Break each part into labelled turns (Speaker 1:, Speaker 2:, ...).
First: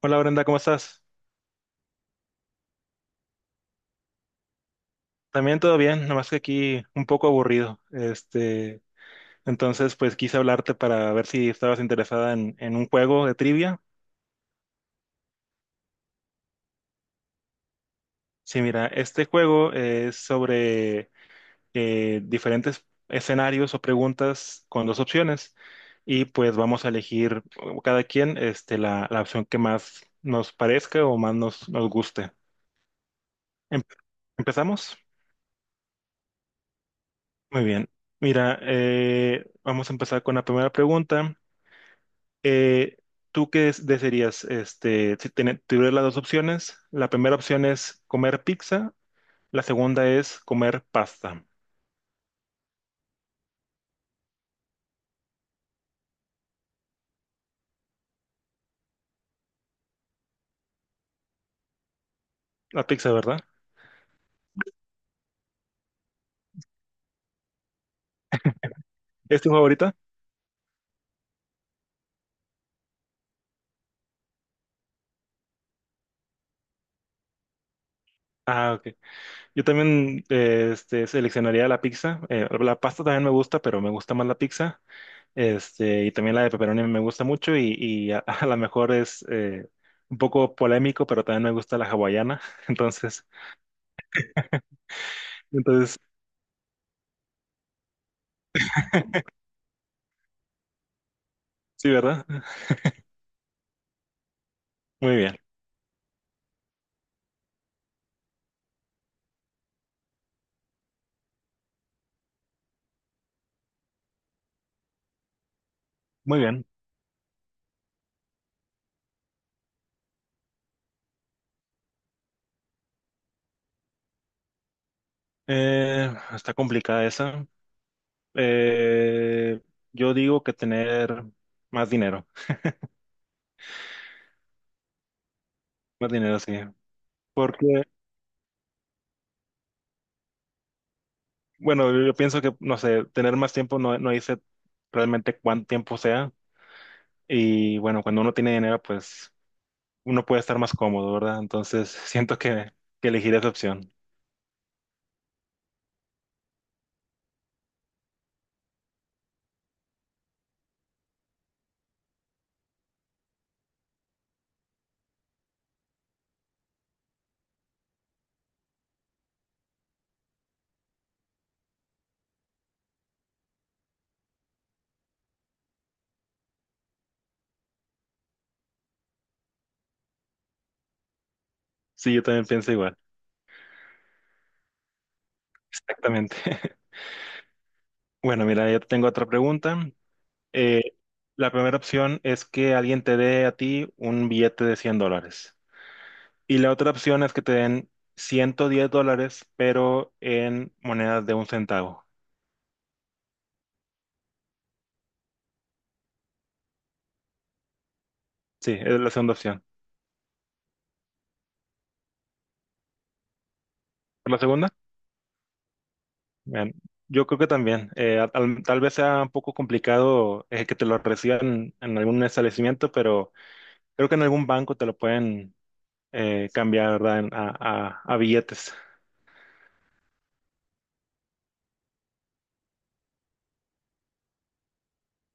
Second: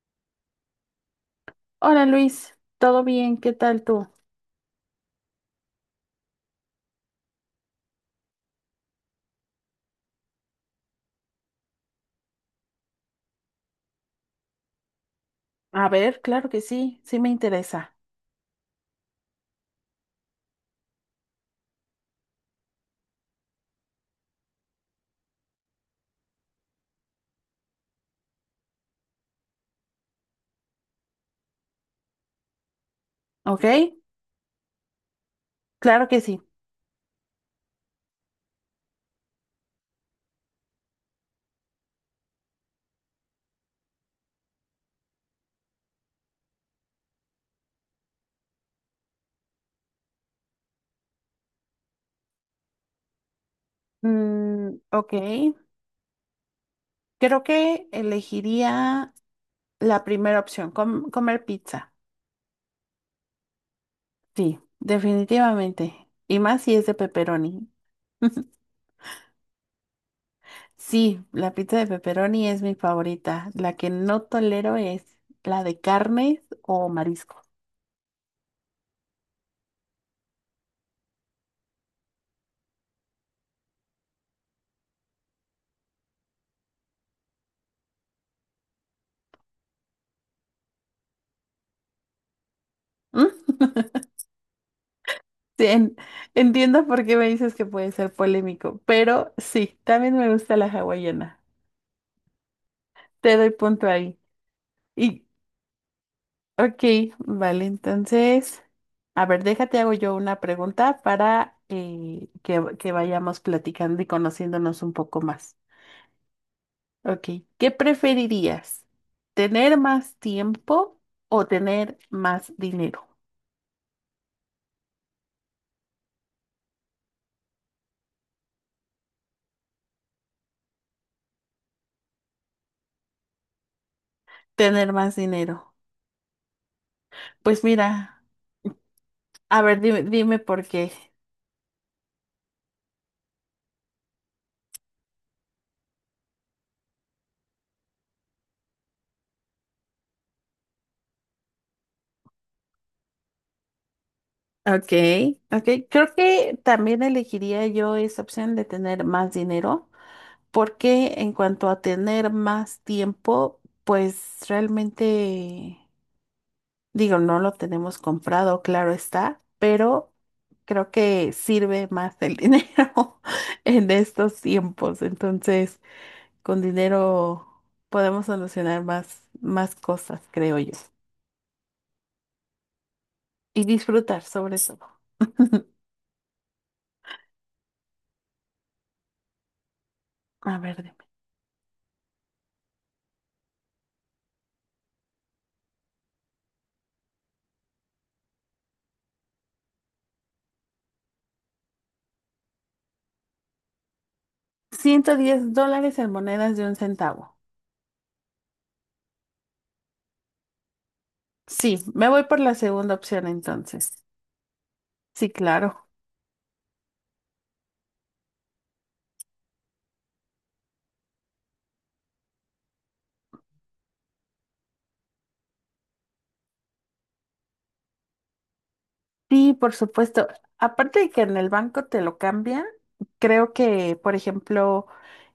Speaker 1: Hola Brenda, ¿cómo estás?
Speaker 2: Hola Luis, ¿todo bien? ¿Qué tal tú?
Speaker 1: También todo bien, nomás que aquí un poco aburrido. Entonces, pues quise hablarte para ver si estabas interesada en un juego de trivia.
Speaker 2: A ver, claro que sí, sí me interesa.
Speaker 1: Sí, mira, este juego es sobre diferentes escenarios o preguntas con dos opciones y pues vamos a elegir cada quien la opción que más nos parezca o más nos guste.
Speaker 2: ¿Ok?
Speaker 1: Em- ¿Empezamos?
Speaker 2: Claro que sí.
Speaker 1: Muy bien. Mira, vamos a empezar con la primera pregunta. Eh, ¿Tú qué desearías? Si tuvieras las dos opciones, la primera opción es comer pizza, la segunda es comer pasta.
Speaker 2: Mm, ok, creo que elegiría la primera opción, comer pizza.
Speaker 1: La pizza, ¿verdad?
Speaker 2: Sí, definitivamente. Y más si es de pepperoni.
Speaker 1: ¿Es tu favorita?
Speaker 2: Sí, la pizza de pepperoni es mi favorita. La que no tolero es la de carnes o marisco.
Speaker 1: Ah, ok. Yo también seleccionaría la pizza. La pasta también me gusta, pero me gusta más la pizza. Y también la de pepperoni me gusta mucho y a lo mejor es un poco polémico, pero también me gusta la hawaiana. Entonces,
Speaker 2: Sí, en-
Speaker 1: entonces,
Speaker 2: Entiendo por qué me dices que puede ser polémico, pero sí, también me gusta la hawaiana.
Speaker 1: sí, ¿verdad?
Speaker 2: Te doy punto ahí.
Speaker 1: Muy
Speaker 2: Y,
Speaker 1: bien,
Speaker 2: ok, vale, entonces, a ver, déjate, hago yo una pregunta para que vayamos platicando y conociéndonos un poco más.
Speaker 1: muy bien.
Speaker 2: Ok, ¿qué preferirías? ¿Tener más tiempo o tener más dinero?
Speaker 1: Está complicada esa. Eh, yo digo que tener más dinero,
Speaker 2: Tener más dinero.
Speaker 1: más dinero, sí.
Speaker 2: Pues
Speaker 1: Porque,
Speaker 2: mira, a ver, dime, dime por qué.
Speaker 1: bueno, yo pienso que, no sé, tener más tiempo no dice realmente cuánto tiempo sea. Y bueno, cuando uno tiene dinero, pues uno puede estar más cómodo, ¿verdad? Entonces, siento que elegiré esa opción.
Speaker 2: Ok, ok. Creo que también elegiría yo esa opción de tener más dinero, porque en cuanto a tener más tiempo, pues realmente, digo, no lo tenemos comprado, claro está, pero creo que sirve más el dinero en estos tiempos. Entonces, con dinero podemos solucionar más, más cosas, creo yo.
Speaker 1: Sí, yo también pienso igual.
Speaker 2: Y disfrutar sobre todo.
Speaker 1: Exactamente. Bueno, mira, yo tengo otra pregunta.
Speaker 2: A ver.
Speaker 1: Eh, la primera opción es que alguien te dé a ti un billete de $100. Y la otra opción es que te den $110, pero en monedas de un centavo.
Speaker 2: $110 en monedas de un centavo.
Speaker 1: Sí, es la segunda opción.
Speaker 2: Sí, me voy por la segunda opción entonces.
Speaker 1: ¿Por la segunda?
Speaker 2: Sí, claro.
Speaker 1: Bien, yo creo que también. Tal vez sea un poco complicado que te lo reciban en algún establecimiento, pero creo que en algún banco te lo pueden cambiar, ¿verdad? A billetes.
Speaker 2: Sí, por supuesto. Aparte de que en el banco te lo cambian, creo que, por ejemplo,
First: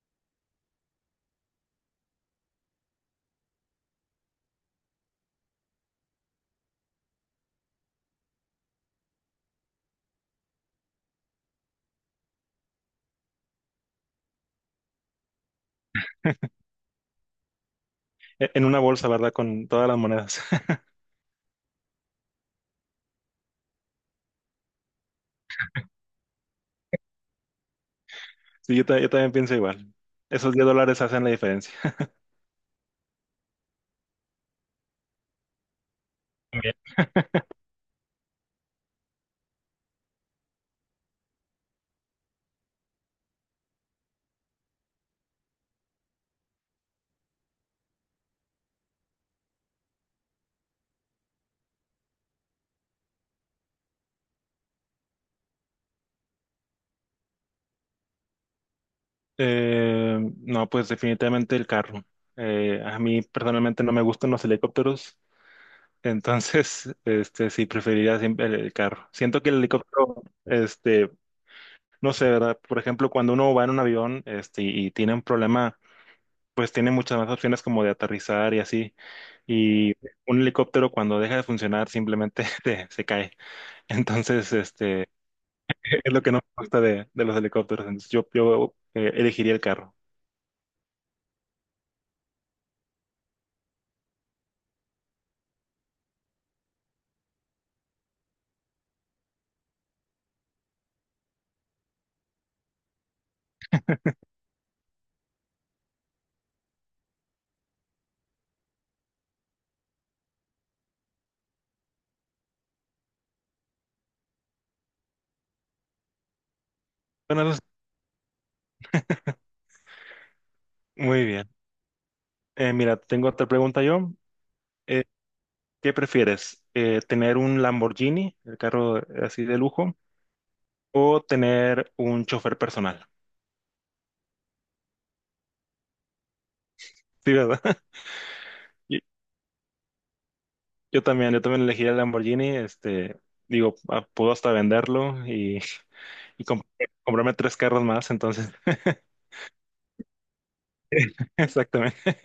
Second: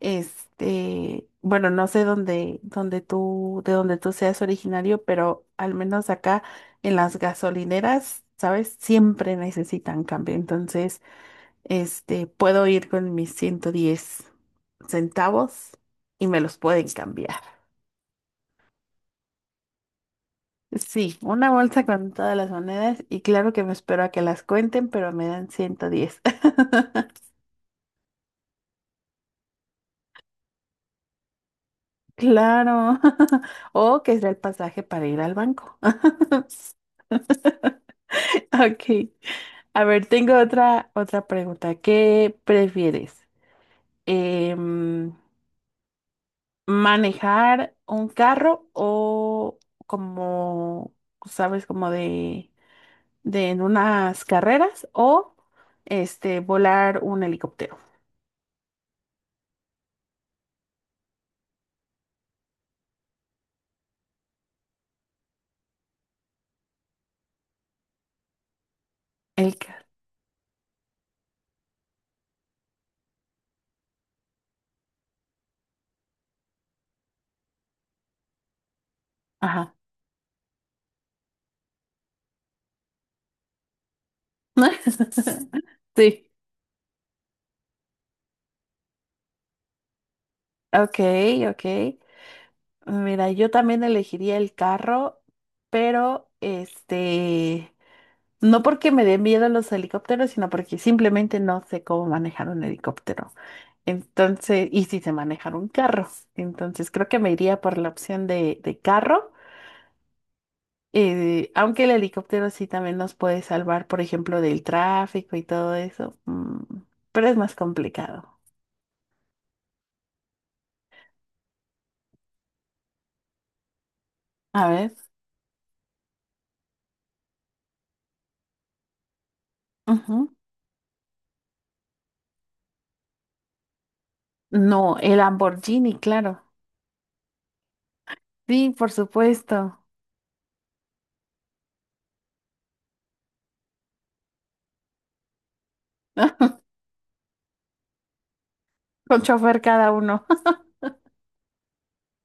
Speaker 2: este, bueno, no sé dónde, dónde tú, de dónde tú seas originario, pero al menos acá en las gasolineras, ¿sabes? Siempre necesitan cambio. Entonces, este, puedo ir con mis 110 centavos y me los pueden cambiar.
Speaker 1: En una bolsa, ¿verdad? Con todas las monedas.
Speaker 2: Sí, una bolsa con todas las monedas y claro que me espero a que las cuenten, pero me dan 110.
Speaker 1: Sí, yo también pienso igual. Esos $10 hacen la diferencia.
Speaker 2: Claro. O que sea el pasaje para ir al banco. Ok. A ver, tengo otra, otra pregunta. ¿Qué prefieres? Em, ¿manejar un carro o como, sabes, como de en unas carreras o este, volar un helicóptero?
Speaker 1: Eh, no, pues definitivamente el carro. A mí personalmente no me gustan los helicópteros, entonces, sí preferiría siempre el carro. Siento que el
Speaker 2: El ca-
Speaker 1: helicóptero, no sé, ¿verdad? Por ejemplo, cuando uno va en un avión, y tiene un problema, pues tiene muchas más opciones como de aterrizar y así.
Speaker 2: Ajá.
Speaker 1: Y un helicóptero cuando deja de funcionar simplemente se cae. Entonces, es lo
Speaker 2: Sí.
Speaker 1: que no me gusta de los helicópteros. Entonces, yo elegiría el carro.
Speaker 2: Ok, ok. Mira, yo también elegiría el carro, pero este, no porque me den miedo los helicópteros, sino porque simplemente no sé cómo manejar un helicóptero. Entonces, y si sé manejar un carro. Entonces, creo que me iría por la opción de carro, aunque el helicóptero sí también nos puede salvar, por ejemplo, del tráfico y todo eso. Pero es
Speaker 1: Bueno,
Speaker 2: más
Speaker 1: eso
Speaker 2: complicado.
Speaker 1: es muy bien. Mira, tengo otra pregunta yo.
Speaker 2: A ver.
Speaker 1: Eh, ¿Qué prefieres? ¿Tener un Lamborghini, el carro así de lujo,
Speaker 2: Ujú.
Speaker 1: o tener un chofer personal?
Speaker 2: No, el Lamborghini, claro.
Speaker 1: Sí, ¿verdad?
Speaker 2: Sí, por
Speaker 1: Yo,
Speaker 2: supuesto.
Speaker 1: yo también, yo también elegí el Lamborghini, digo, ah, puedo hasta venderlo y, y comp- comprarme tres carros más, entonces.
Speaker 2: Con chofer cada uno.
Speaker 1: Exactamente.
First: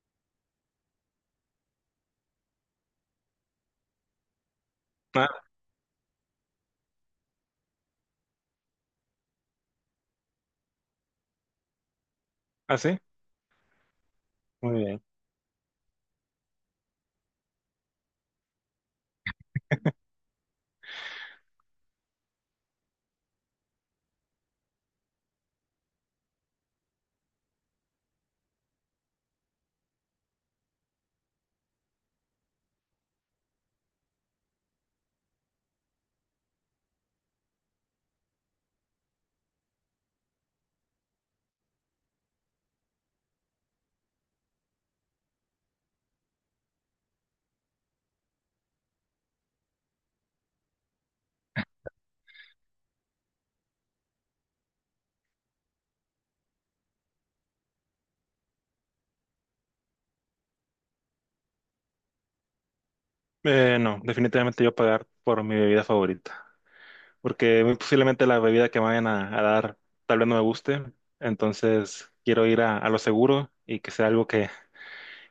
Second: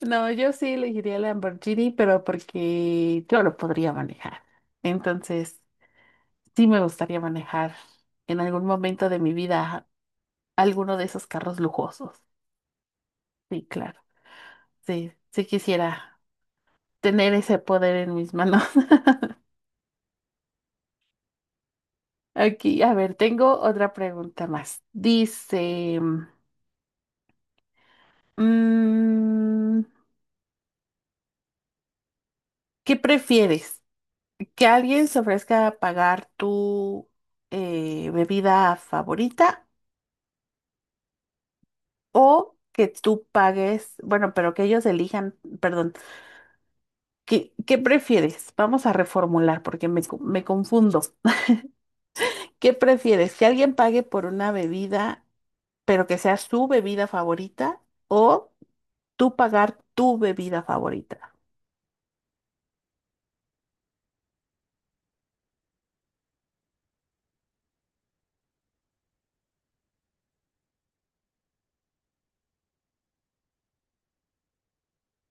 Speaker 2: No, yo sí elegiría la Lamborghini, pero porque yo lo podría manejar.
Speaker 1: Ah,
Speaker 2: Entonces, sí me gustaría manejar en algún momento de mi vida alguno de esos carros lujosos.
Speaker 1: ¿Ah, sí?
Speaker 2: Sí, claro.
Speaker 1: Muy bien.
Speaker 2: Sí, sí quisiera tener ese poder en mis manos. Aquí, a ver, tengo otra pregunta más. Dice, mm, ¿qué prefieres? ¿Que alguien se ofrezca a pagar tu bebida favorita? O que tú pagues, bueno, pero que ellos elijan, perdón, ¿qué, qué prefieres? Vamos a reformular porque me confundo. ¿Qué prefieres? ¿Que alguien pague por una bebida, pero que sea su bebida favorita o tú pagar tu bebida favorita?
Speaker 1: No, definitivamente yo pagar por mi bebida favorita. Porque muy posiblemente la bebida que me vayan a dar tal vez no me guste, entonces quiero ir a lo seguro y que sea algo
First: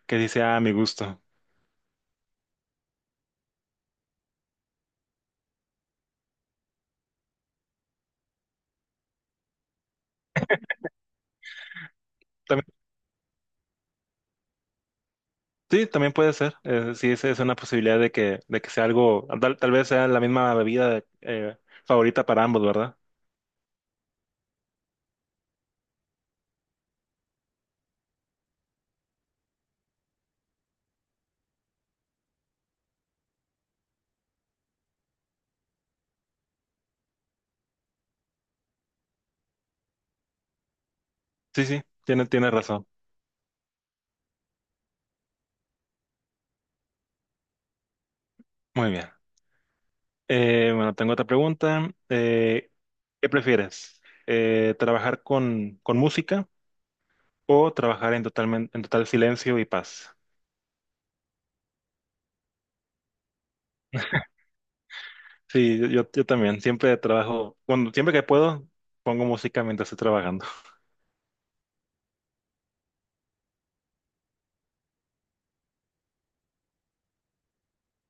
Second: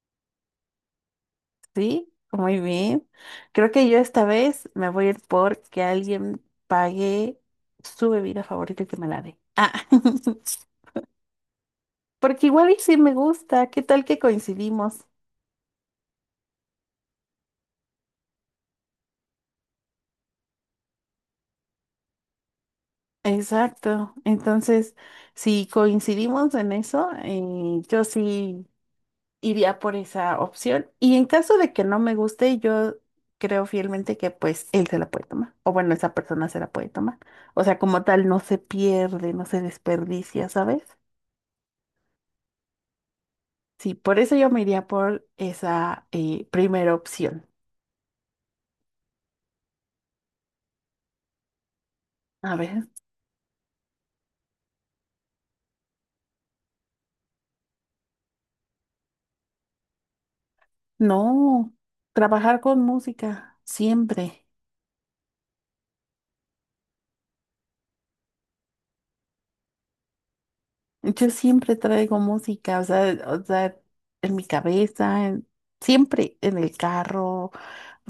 Speaker 1: que sí sea a mi gusto.
Speaker 2: Sí, muy bien. Creo que yo esta vez me voy a ir por que alguien pague su bebida favorita y que me la dé. Ah. Porque
Speaker 1: También,
Speaker 2: igual y sí me gusta, ¿qué tal que coincidimos?
Speaker 1: sí, también puede ser, sí, esa es una posibilidad de que sea algo, tal vez sea la misma bebida favorita para ambos, ¿verdad?
Speaker 2: Exacto. Entonces, si coincidimos en eso, yo sí iría por esa opción. Y en caso de que no me guste, yo creo fielmente que pues él se la puede tomar. O bueno, esa persona se la puede tomar. O sea, como tal, no se pierde, no se desperdicia, ¿sabes?
Speaker 1: Sí, sí, tiene razón.
Speaker 2: Sí, por eso yo me iría por esa primera opción.
Speaker 1: Muy bien. Bueno, tengo otra pregunta.
Speaker 2: A ver,
Speaker 1: ¿Qué prefieres? ¿Trabajar con música o trabajar en en total silencio y paz?
Speaker 2: no, trabajar con música, siempre.
Speaker 1: Sí, yo yo también. Siempre trabajo, cuando siempre que puedo, pongo música mientras estoy trabajando.
Speaker 2: Yo siempre traigo música, o sea, en mi cabeza, siempre en el carro,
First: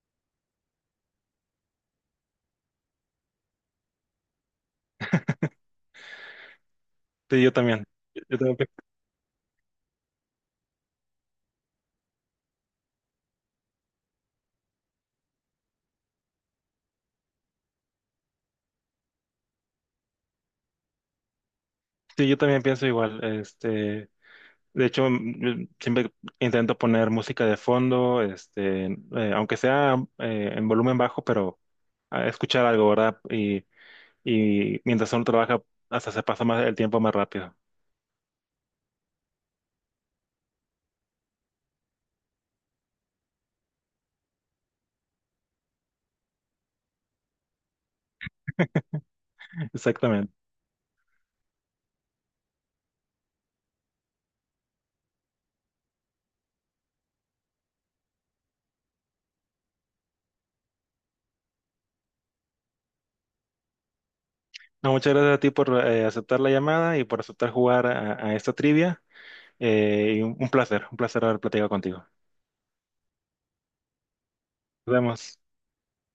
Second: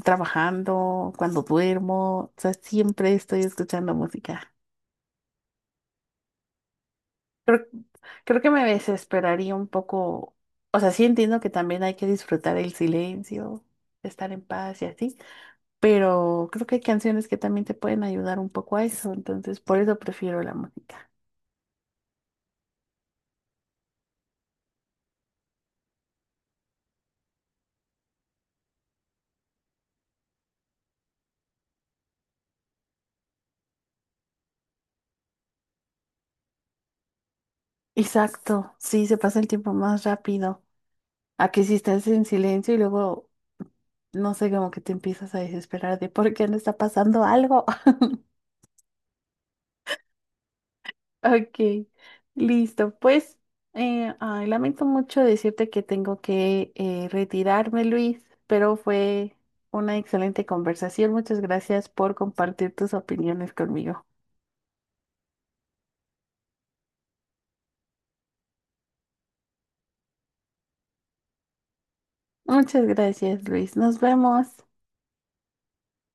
Speaker 2: trabajando, cuando duermo, o sea, siempre estoy escuchando música.
Speaker 1: Sí, yo
Speaker 2: Creo,
Speaker 1: también. Yo
Speaker 2: creo que
Speaker 1: también
Speaker 2: me
Speaker 1: pi-
Speaker 2: desesperaría un poco, o sea, sí entiendo que también hay que disfrutar el silencio, estar en paz y así, pero creo que hay canciones que también te pueden ayudar un poco a eso, entonces por eso prefiero la música.
Speaker 1: sí, yo también pienso igual. De hecho, yo siempre intento poner música de fondo, aunque sea en volumen bajo, pero a escuchar algo, ¿verdad? Y mientras uno trabaja, hasta se pasa más el tiempo más rápido.
Speaker 2: Exacto, sí, se pasa el tiempo más rápido a que si estás en silencio y luego no sé, como que te empiezas a desesperar de por qué no está pasando algo.
Speaker 1: Exactamente.
Speaker 2: Ok, listo. Pues, ay, lamento mucho decirte que tengo que retirarme, Luis, pero fue una excelente conversación. Muchas gracias por compartir tus opiniones conmigo.
Speaker 1: No, muchas gracias a ti por aceptar la llamada y por aceptar jugar a esta trivia. Y un placer, un placer haber platicado contigo.
Speaker 2: Muchas gracias, Luis. Nos vemos.
Speaker 1: Nos vemos.